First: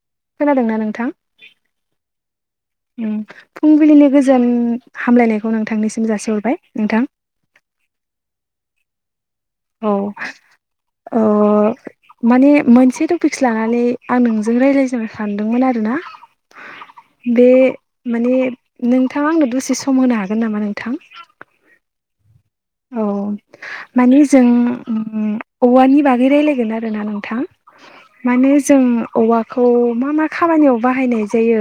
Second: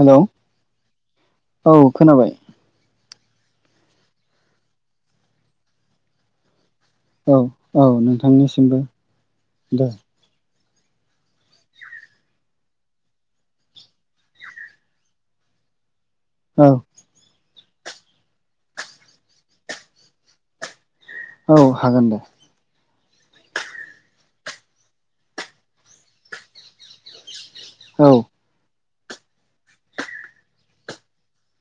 Hello खोनादोंना नोंथां? औ खोनाबाय उम फुंबिलिनि गोजोन हामलायनायखौ नोंथांनिसिम जासिहरबाय नोंथां औ औ नोंथांनिसिमबो दे औ औ औ ओ माने मोनसे टपिकस लानानै आं नोंजों रायज्लायजेननो सानदोंमोन आरो ना औ बे माने नोंथाङा आंनो दसे सम होनो हागोन नामा नोंथां? औ हागोन दे औ माने जों औवानि बागै रायलायगोन आरोना नोंथां औ माने जों औवाखौ मा मा खामानियाव बाहायनाय जायो?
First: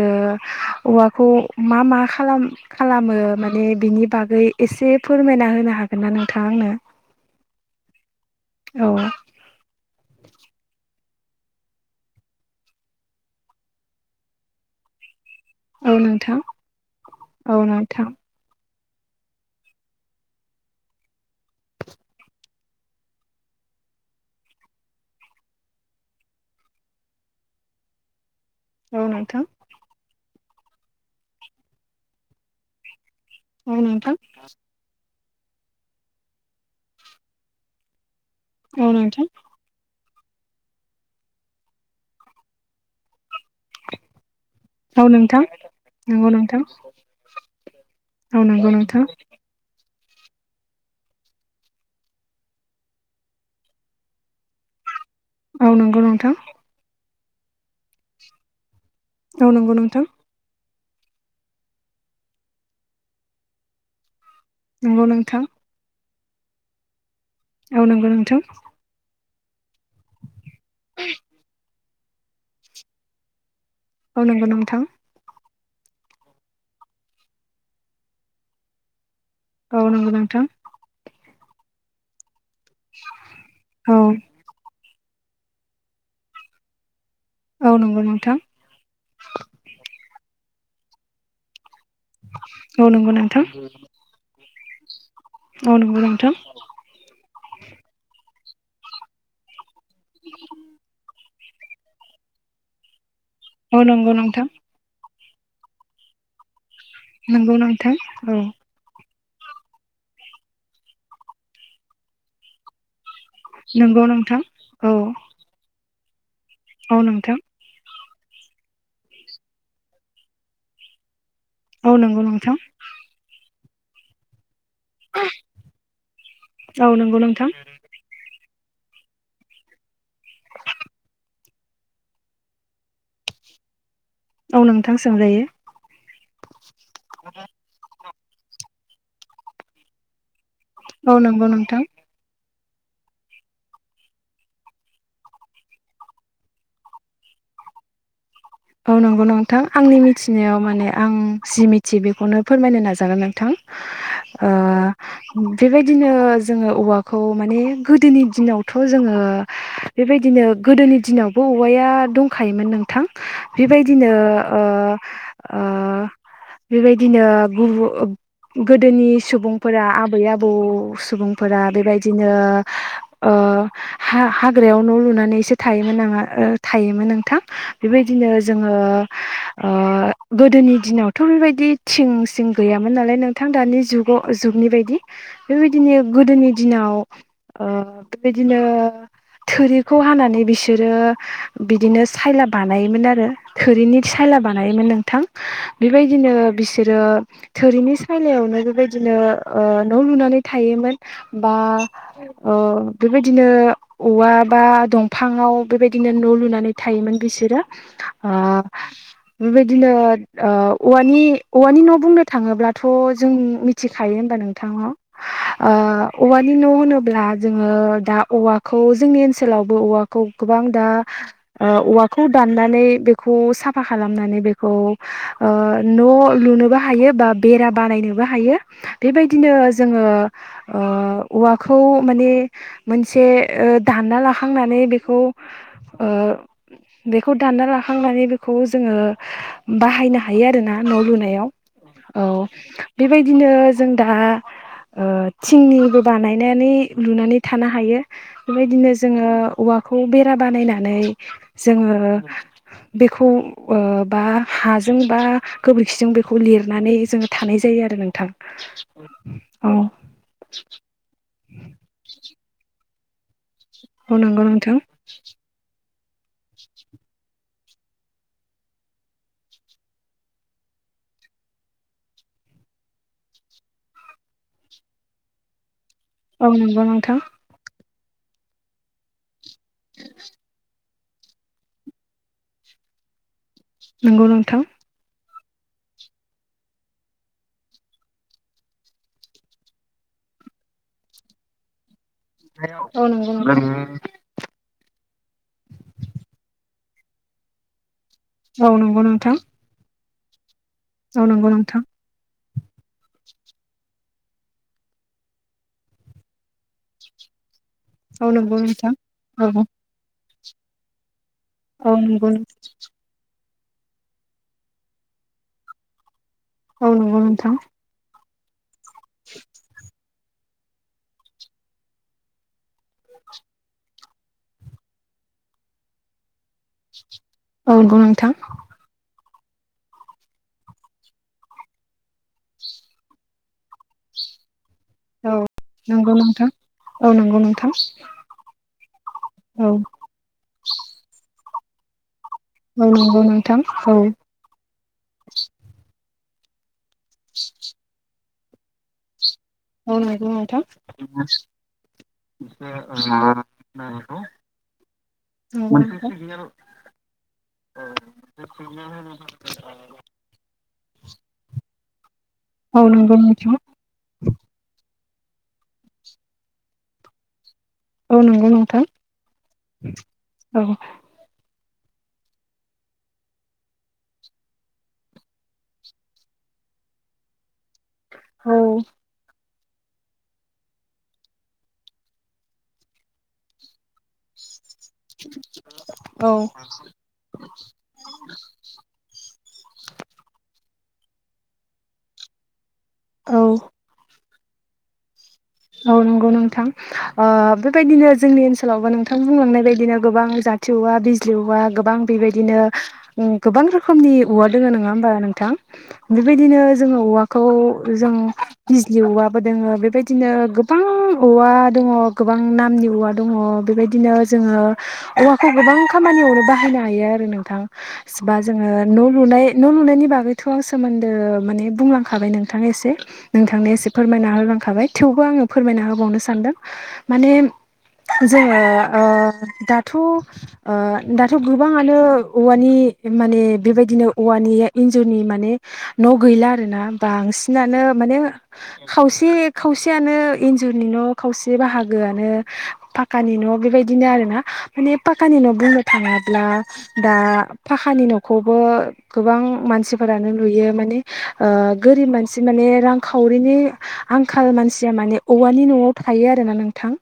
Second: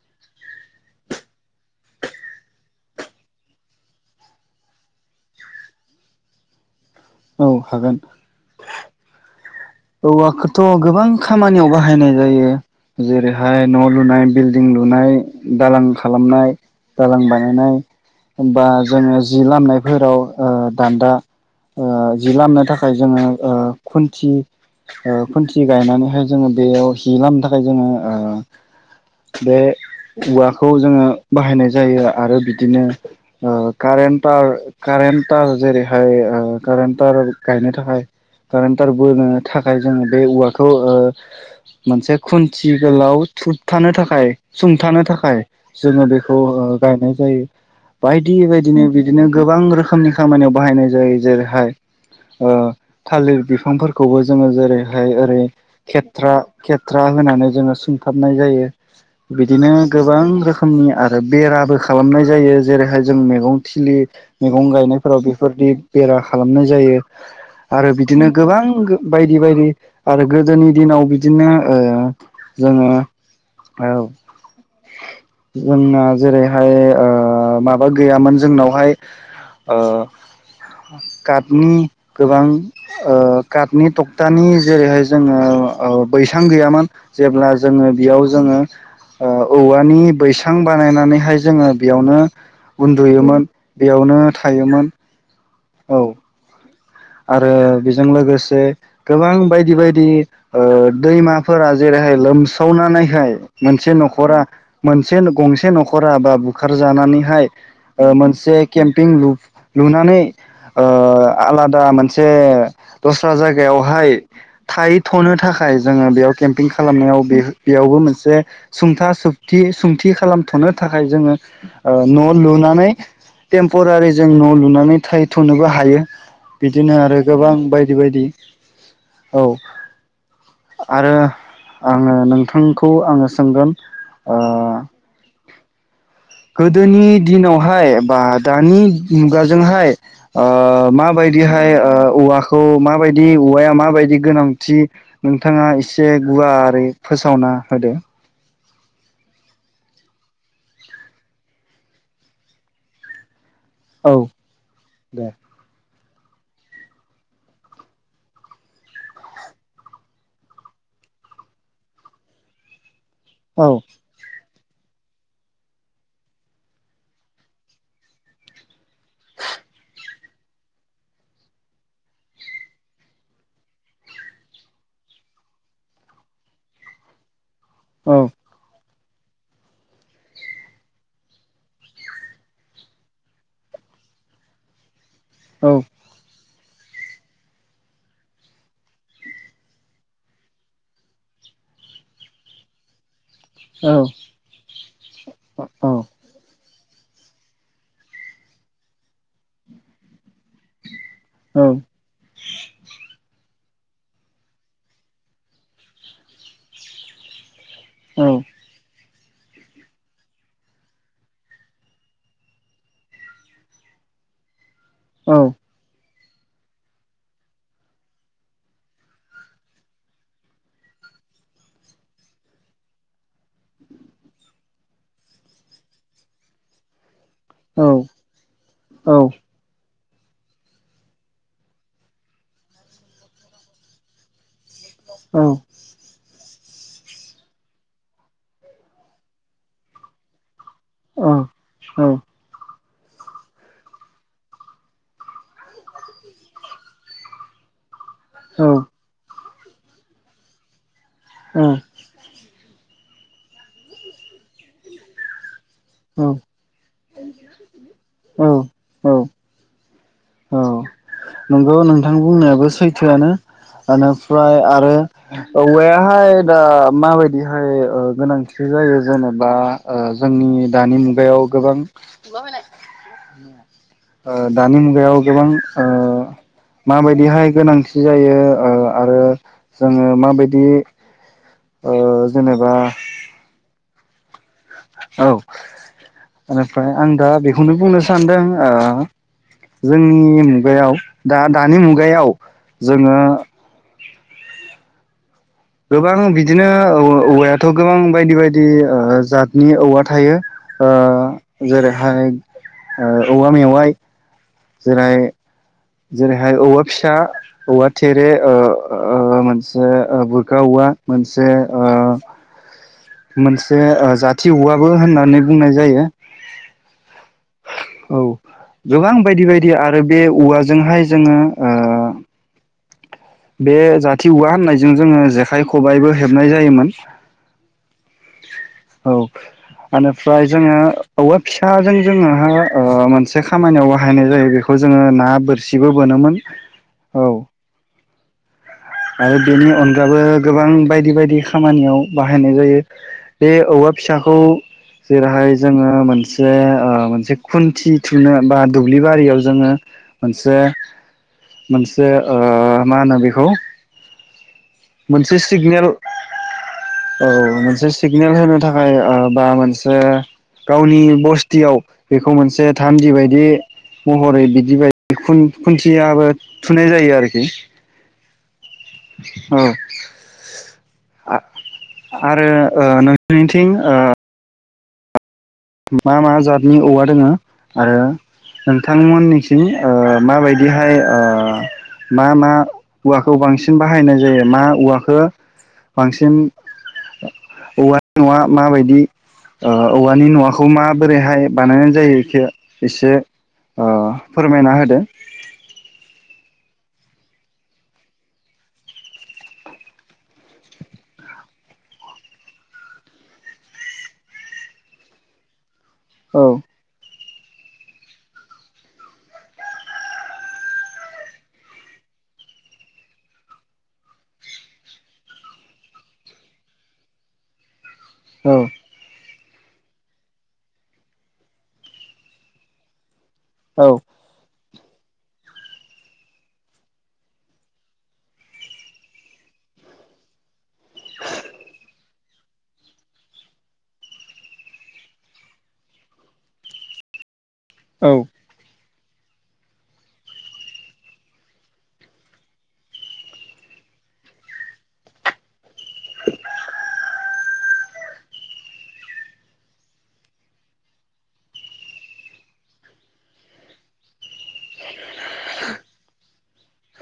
औवाखौ मा मा खालाम खालामो? माने बिनि बागै एसे फोरमायना होनो हागोन ना नोंथाङा आंनो? औ हागोन औ औवाखौथ' गोबां खामानियाव बाहायनाय जायो जेरैहाय न' लुनाय, बिल्डिं लुनाय, दालां औ नोंथां खालामनाय, दालां औ बानायनाय नोंथां बा जोङो जि लामनायफोराव ओ दान्दा ओ जि लामनो थाखाय जोङो ओ खुन्थि ओ खुन्थि गायनानैहाय जोङो बेयाव हि लामनो थाखाय जोङो औ नोंथां ओ बे औवाखौ जोङो बाहायनाय जायो आरो बिदिनो ओ औ नोंथां कारेन्टार कारेन्टार जेरैहाय ओ कारेन्टार गायनो थाखाय औ कारेन्टार बोनो नोंथां थाखाय जोङो बे औवाखौ ओ मोनसे खुन्थि गोलाव थुबथानो थाखाय सुंथानो औ नोंथां थाखाय जोङो नंगौ बेखौ नोंथां ओ गायनाय जायो बायदि औ नंगौ बायदिनो नोंथां बिदिनो गोबां रोखोम खोमनि खामानियाव बाहायनाय जायो जेरैहाय ओ थालिर बिफांफोरखौबो जोङो जेरैहाय ओरै औ नंगौ नोंथां खेथ्रा खेथ्रा होनानै जोङो सुंथाबनाय जायो औ बिदिनो नंगौ नोंथां गोबां रोखोम रोखोमनि आरो बेराबो खालामनाय जायो जेरैहाय जों मैगं थिलि मैगं नंगौ गायनायफोराव नोंथां बेफोरदि बेरा खालामनाय जायो औ आरो नंगौ बिदिनो नोंथां गोबां बायदि बायदि आरो गोदोनि दिनाव बिदिनो ओ जोङो औ नंगौ नोंथां । जोंना जेरैहाय ओ माबा गैयामोन जोंनावहाय ओ औ नंगौ नोंथां । काटनि गोबां ओ काटनि औ थटकथानि जे जेरैहाय जोङो ओ बैसां गैयामोन जेब्ला औ जोङो नंगौ बेयाव नोंथां जोङो ओ औवानि बैसां बानायनानैहाय जोङो बेयावनो औ नंगौ नोंथां उन्दुयोमोन बेयावनो थायोमोन । औ नंगौ नोंथां । आरो बेजों लोगोसे गोबां बायदि बायदि ओ दैमा फोरा जेरैहाय लोमसावनानैहाय औ मोनसे नंगौ न'खरा नोंथां मोन से गंसे न'खरा बा बुखारजानानैहाय नंगौ नोंथां ओ औ मोनसे केमपिं लु लुनानै ओ आलादा मोनसे‌ दस्रा नंगौ जायगायावहाय नोंथां औ थाहैथ'नो थाखाय जोङो बेयाव केम्पिं औ खालामनायाव नोंथां बे बेयावबो मोनसे जे सुंथा सकथि सुंथि खालामथ'नो थाखाय जोङो औ ओ नंगौ न' नोंथां लुनानै टेम्परारि जों न' लुनानै थाहैथ'नोबो हायो औ बिदिनो आरो नंगौ नोंथां गोबां बायदि-बायदि औ । आरो आङो नोंथांखौ आङो सोंगोन ओ औ नोंथां सोंजायो गोदोनि दिनावहाय बा दानि मुगाजोंहाय ओ औ नंगौ बायदिहाय नोंथां ओ औवा खौ माबायदि औवाया माबायदि गोनांथि नोंथाङा एसे गुवारै फोसावना होदो । औ नंगौ नोंथां आंनि मिथिनायाव माने आं जि मिथियो बेखौनो फोरमायनो नाजागोन नोंथां औ । दे ओ बिबेक दिनो जोंङो औवाखौ माने गोदोनि दिनावथ' जोङो बेबायदिनो गोदोनि नि दिनावबो औवाया दंखायोमोन नोंथां औ बेबायदिनो ओ ओ बेबायदिनो बुहु गोदोनि सुबुंफोरा आबै आबौ सुबुंफोरा बेबायदिनो ओ ओ हा-हाग्रायाव न' लुनानैसो थायोमोन नाङो ओ थायोमोन नोंथां । औ बेबायदिनो जोङो ओ गोदोनि दिनावथ' बेबायदि थिं सिं गैयामोन नालाय नोंथां दानि जुगाव जुगनि बायदि बेबायदिनो गोदोनि दिनाव ओ बेबायदिनो थोरिखौ हानानै बिसोरो बिदिनो सायलाब बानायोमोन आरो औ थोरिनि साइलाब बानायोमोन नोंथां औ बेबायदिनो बि बिसोरो थोरिनि सायलायावनो बेबायदिनो ओ न' लुनानै थायोमोन बा औ ओ बेबायदिनो औवा बा दंफाङाव बेबायदिनो न' लुनानै थायोमोन बिसोर ओ बेबायदिनो औवानि औवानि न' बुंनो थाङोब्लाथ' जों मिथिखायो होनबा नोंथांनाव औ ओ औवानि न' होनोब्ला जोङो दा औवाखौ जोंनि ओनसोलावबो औवाखौ गोबां दा ओ ओवा खौ दाननानै बेखौ साफा खालामनानै बेखौ न' लुनोबो हायो बा बेरा बानायनोबो हायो औ बेबायदिनो जोङो ओ औवाखौ माने मोनसे दानना खांनानै बेखौ बेखौ दानना लाखांनानै बेखौ जोंङो बाहायनो हायो आरोना। न लुनायाव औ बेबायदिनो जों दा। थिंनिबो बानायनानै लुनानै थानो हायो। बेबायदिनो जोंङो औवाखौ बेरा बानायनानै जोंङो। बेखौ बा हाजों बा। गोबोरखिजों बेखौ लिरनानै जोंङो थानाय जायो आरो नोंथां औ औ औ। ए। औ नंगौ नोंथां बुंनायाबो सैथोआनो औ नंगौ निफ्राय नोंथां आरो औवाया। दा माबायदिहाय गोनांथि जायो जेनेबा जोंनि दानि। बेयाव गोबां। ए। दानि मुगायाव गोबां। ओ औ नंगौ नोंथां माबायदिहाय गोनांथि जायो ओ आरो। जोंङो माबायदि। जेनेबा। नंगौ नोंथां। औ मफ्राय आं दा बेखौनो बुंनो सानदों। जोंनि मुगायाव दा दानि मुगायाव औ जोङो। नंगौ नोंथां गोबां बिदिनो औवायाथ गोबां बायदि औ बायदि नंगौ नोंथां जातनि औवा। थायो औ नंगौ नोंथां जेरैहाय औवा मेवाइ। जेरै जेरैहाय औमा फिसा। औवा औ थेरे नंगौ नोंथां औ मोनसे बुरगा औवा मोनसे। ओ औ नंगौ नोंथां। मोनसे जाथि औवाबो होननानै बुंनाय जायो औ नंगौ नोंथां। औ गोबां बायदि बायदि आरो बे औवाजोंहाय जोंङो। बे जाथि औवा होननायजों जोंङो जेखाइ खबाइबो हेबनाय जायोमोन। औ नंगौ नोंथां। औ [inaudible] बेनिफ्राय जोंङो औवा फिसाजों जोंङो मोनसे खामानियाव बाहायनाय जायो बेखौ। बे खौ जोंङो ना औ बोरसिबो नंगौ बोनोमोन नोंथां औ। नंगौ नोंथां आरो बेनि औ अनगाबो गोबां बायदि बायदि खामानियाव। बाहायनाय जायो औ नंगौ बे नोंथां औवा औ फिसाखौ जेरैहाय जोंङो मोनसे। ओ मोनसे खुन्थि थुनो बा दुब्लि बारियाव। जोंङो औ नंगौ मोनसे नोंथां मोनसे मा होनो बेखौ। मोनसे सिगनेल नंगौ नोंथां औ मोनसे सिगनेल होनो थाखाय बा मोनसे गावनि बस्थि। बेखौ मोनसे औ थान्दि नंगौ बायदि नोंथां महरै बिदि बाय। खुन्थियाबो थुनाय जायो आरोखि। औ नंगौ नोंथां औ [inaudible] औ। आरो नोंनिथिं। मा मा जतनि औवा दोंङो आरो नोंथांमोननि। ओ माबायदिहाय ओ मा मा औवाखौ बांसिन बाहायनाय जायो मा औवाखौ औ बांसिन औवानि नआ माबायदि औवानि न' खौ माबोरैहाय बानायनाय जायो बेखौ एसे औ औ फोरमायना होदो। औ नंगौ नोंथां बेबायदिनो जोंनि ओनसोलावबो नोंथां बुंलांनाय बायदिनो गोबां जाट खाथि औवा, बिजलि औवा गोबां बेबायदिनो गोबां रोखोमनि औवा दंङ नङा होमबा नोंथां? औ बेबायदिनो जोंङो औवाखौ जों बिजलि औवाबो दोङो बेबायदिनो गोबां औवा दङ गोबां नामनि औवा दङ बेबायदिनो जोङो औवाखौ गोबां खामानियावनो बाहायनो हायो आरो नोंथां बा औ जोङो न' लुनाय न' लुनायनि बागैथ' आं सोमोन्दो माने बुंलांखाबाय नोंथांनो एसे। नोंथांनो औ एसे फोरमायना होलांखाबाय थेवबो आङो फोरमायना होबावनो सानदों । माने जोङो ओ दाथ' ओ दाथ' गोबाङानो औवानि माने बेबायदिनो औवानि इन्जुरनि माने न' गैला आरो ना बांस नानो औ माने खावसे खावसेयानो इन्जुरनि न' खावसे बाहागोआनो पाकानि न' बेबायदिनो आरो ना माने पाकानि बुंनो थाङाब्ला दा पाखानि न'खौबो गोबां मानसिफोरानो लुयो माने ओ गोरिब मानसि माने रांखावरिनि आंखाल मानसिया माने औवानि न'आव थायो आरोना नोंथां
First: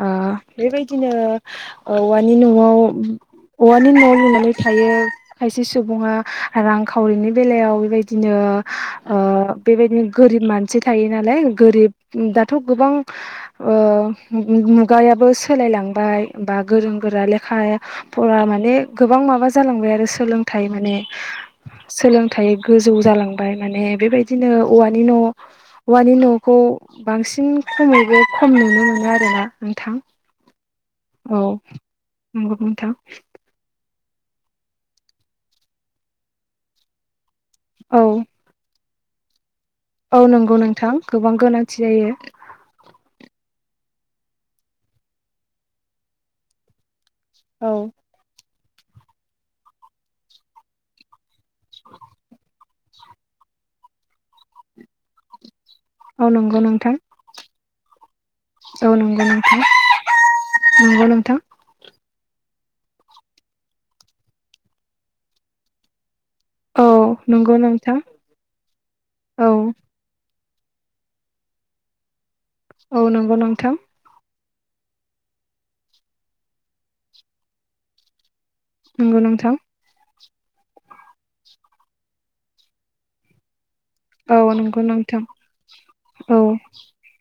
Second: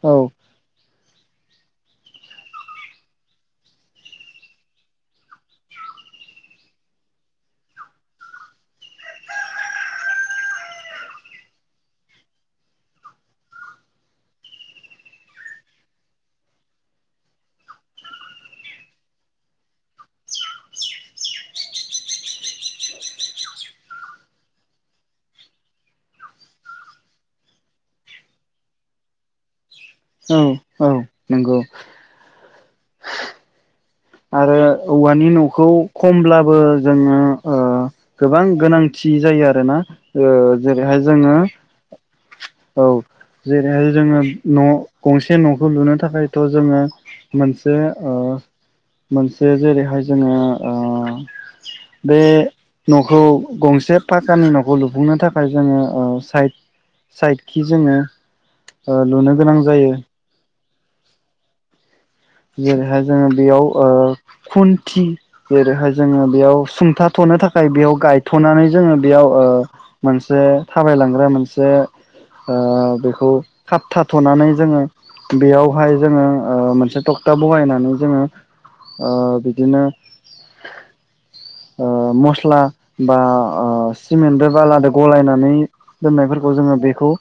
अ औ बेबायदिनो औवानि न'आव औवानि न' लुनानै थायो खायसे सुबुङा रांखावरिनि बेलायाव बेबायदिनो अ ओ बेबायदिनो गोरिब मानसि थायो नालाय गोरिब दा थ' गोबां ओ मु-मुगायाबो सोलायलांबाय बा गोरों गोरा लेखा खा फरा माने गोबां माबा जालांबाय आरो सोलोंथाइ माने सोलोंथाइ गोजौ जालांबाय माने बेबायदिनो औवानि न' औवानि न'खौ बांसिन खमैबो खम नुनो मोनो आरोना नोंथां । औ औ औ नंगौ नंगौ नोंथां । आरो औवानि न'खौ खमब्लाबो जोङो ओ औ गोबां गोनांथि जायो आ रोना औ नंगौ नोंथां जेरैहाय गोबां जोङो गोनांथि जायो औ जेरैहाय जोङो न' गंसे न'खौ लुनो थाखायथ' जोङो औ मोनसे ओ मोनसे जेरैहाय जोङो ओ बे न'खौ गंसे पाकानि न'खौ लुफुंनो थाखाय जोङो औ साइद नंगौ नोंथां साइडखि जोङो औ नंगौ लुनो नोंथां गोनां जायो । नंगौ नोंथां। जेरैहाय जोङो बेयाव ओ खुन्थि जेरैहाय जोङो बेयाव औ सुंथाथ'नो नंगौ थाखाय बेयाव नोंथां गायथ'नानै जोङो बेयाव ओ औ मोन से थाबाय लांग्रा मोनसे ओ औ बेखौ नंगौ नोंथां खाबथा थ'नानै जोङो बेयावहाय जोङो मोनसे ओ तकथा बहायनानै जोङो ओ नंगौ नोंथां बिदिनो ओ मस्ला बा अ औ सिमेनदो नंगौ बालादो नोंथां गलायनानै औ दोननायफोरखौ जोङो बेखौ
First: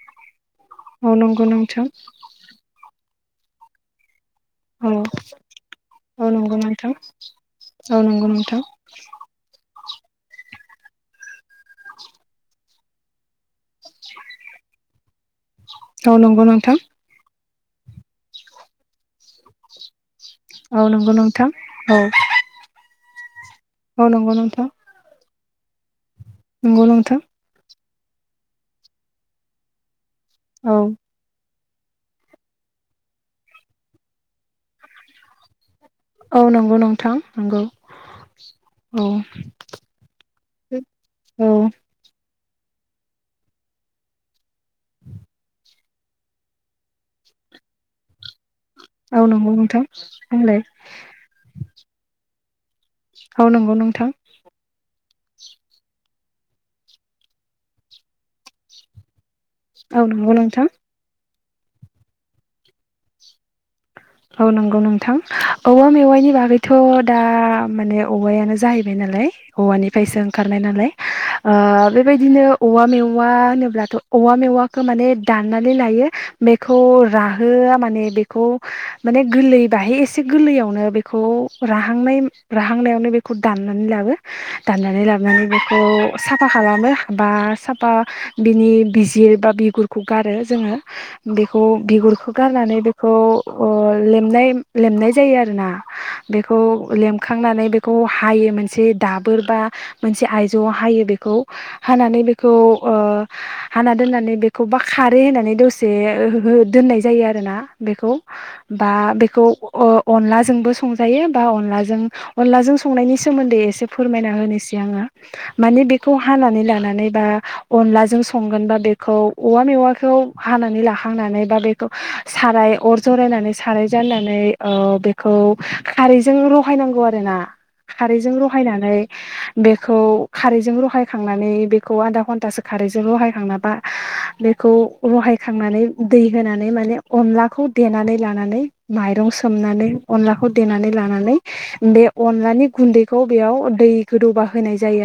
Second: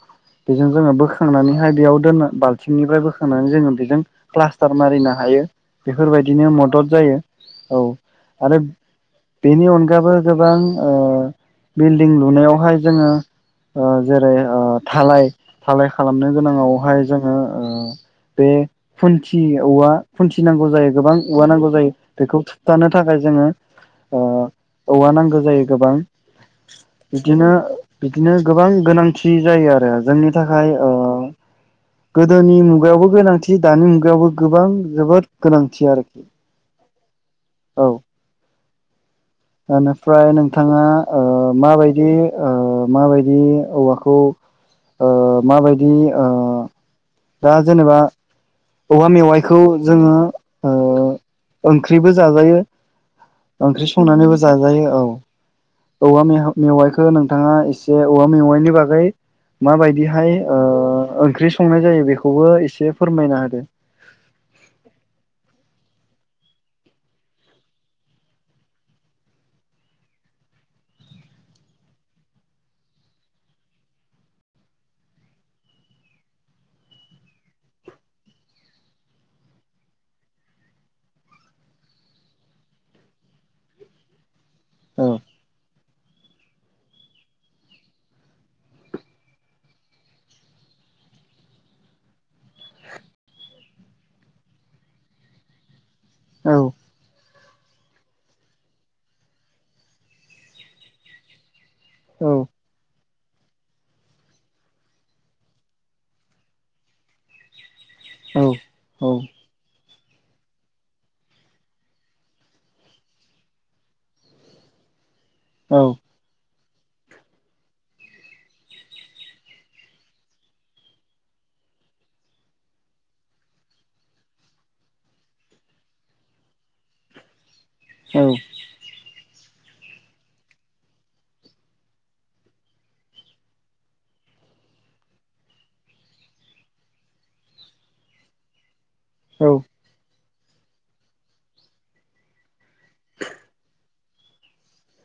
बेजों जोङो औ नंगौ बोखांनानैहाय नोंथां बेयाव दोनो बाल्थिंनिफ्राय बोखांनानै जोङो बेजों प्ला सटार औ मारिनो हायो । औ बेफोरबायदिनो नंगौ मदद नोंथां जायो औ नंगौ आरो नोंथां बेनि अन गाबो गोबां बिल्डिं लुनायावहाय जोङो ओ जेरै ओ धालाय धालाय औ खालामनो नंगौ नोंथां गोनाङावहाय जोङो ओ बे खुन्थि औवा खुन्थि नांगौ औ जायो गोबां नंगौ औवा नोंथां नांगौ जायो औ बेखौ थुबथानो थाखाय जोङो औ ओ नंगौ नोंथां औवा । नांगौ जायो गोबां बिदिनो बिदिनो गोबां गोनांथि जायो आरो जोंनि थाखाय औ ओ गोदोनि मुगायावबो गोनांथि दानि मु गायावबो गोबां जोबोद गोनां औ नंगौ नोंथां नोंगौ औ । ओनिफ्राय नोंथाङा ओ औ माबायदि ओ माबायदि औवाखौ ओ माबायदि ओ दा जेनेबा औवा औ नंगौ मेवाइखौ नोंथां जोङो बुंलाय ओ ओंख्रिबो जाजायो । औ नंगौ ओंख्रि नोंथां संनानैबो जाजायो औ ‌। औ मेहा-मेवाइखौ नोंथाङा एसे औवा मेवाइनि बागै औ नंगौ माबायदिहाय ओ नोंथां ओंख्रि संनाय जायो बेखौबो एसे फोरमायना हो औ नंगौ नोंथां औवा मेवाइनि बागैथ' दा माने औवायानो जाहैबाय नालाय औवानिफ्रायसो ओंखारनाय नालाय ओ बेबायदिनो औवा मेवा होनोब्लाथ' औवा मेवाखो माने दानना नै लायो बेखौ राहोआ माने बेखौ माने गोरलै बाहाय एसे गोरलैयावनो बेखौ राहांनाय-राहांनायावनो बेखौ दान नानै लाबो दाननानै औ लाबोनानै बेखौ साफा खालामो बा साफा बिनि बिजिर बा बिगुरखौ गारो जोङो। बेखौ बिगुरखो गारनानै बेखौ ओ लेमनाय-लेमनाय जायो आरोना बेखौ औ लेम खांनानै बेखौ हायो मोनसे दाबोर बा मोनसे आइजौआव हायो बेखौ हानानै औ बेखौ ओ हाना दोननानै बेखौ बा खारै होननानै दसे हो दोननाय जायो आरोना बेखो औ बा बेखौ ओ अनलाजोंबो संजायो बा अनलाजों-अनलाजों संनायनि सोमोन्दै एसे फोरमायना होनोसै आङो। औ माने औ बेखौ हानानै ला नानै बा अनलाजों संगोना बेखौ औवा मेवाखौ हानानै लाखांनानै बा बे खौ साराय अर जरायनानै साराय जाननानै ओ बेखौ खारैजों रहायनांगौ आरो ना। खारैजों रहायनानै बेखौ खारैजों रहायखांनानै बेखौ आधा घन्टासो खा रै रहायखां बा बेखौ रहायखांनानै दै होनानै माने अनलाखौ देनानै लानानै माइरं औ औ सोमनानै, अनलाखौ देनानै लानानै बे अनलानि गुन्दैखौ बेयाव दै गोदौबा होनाय जायो।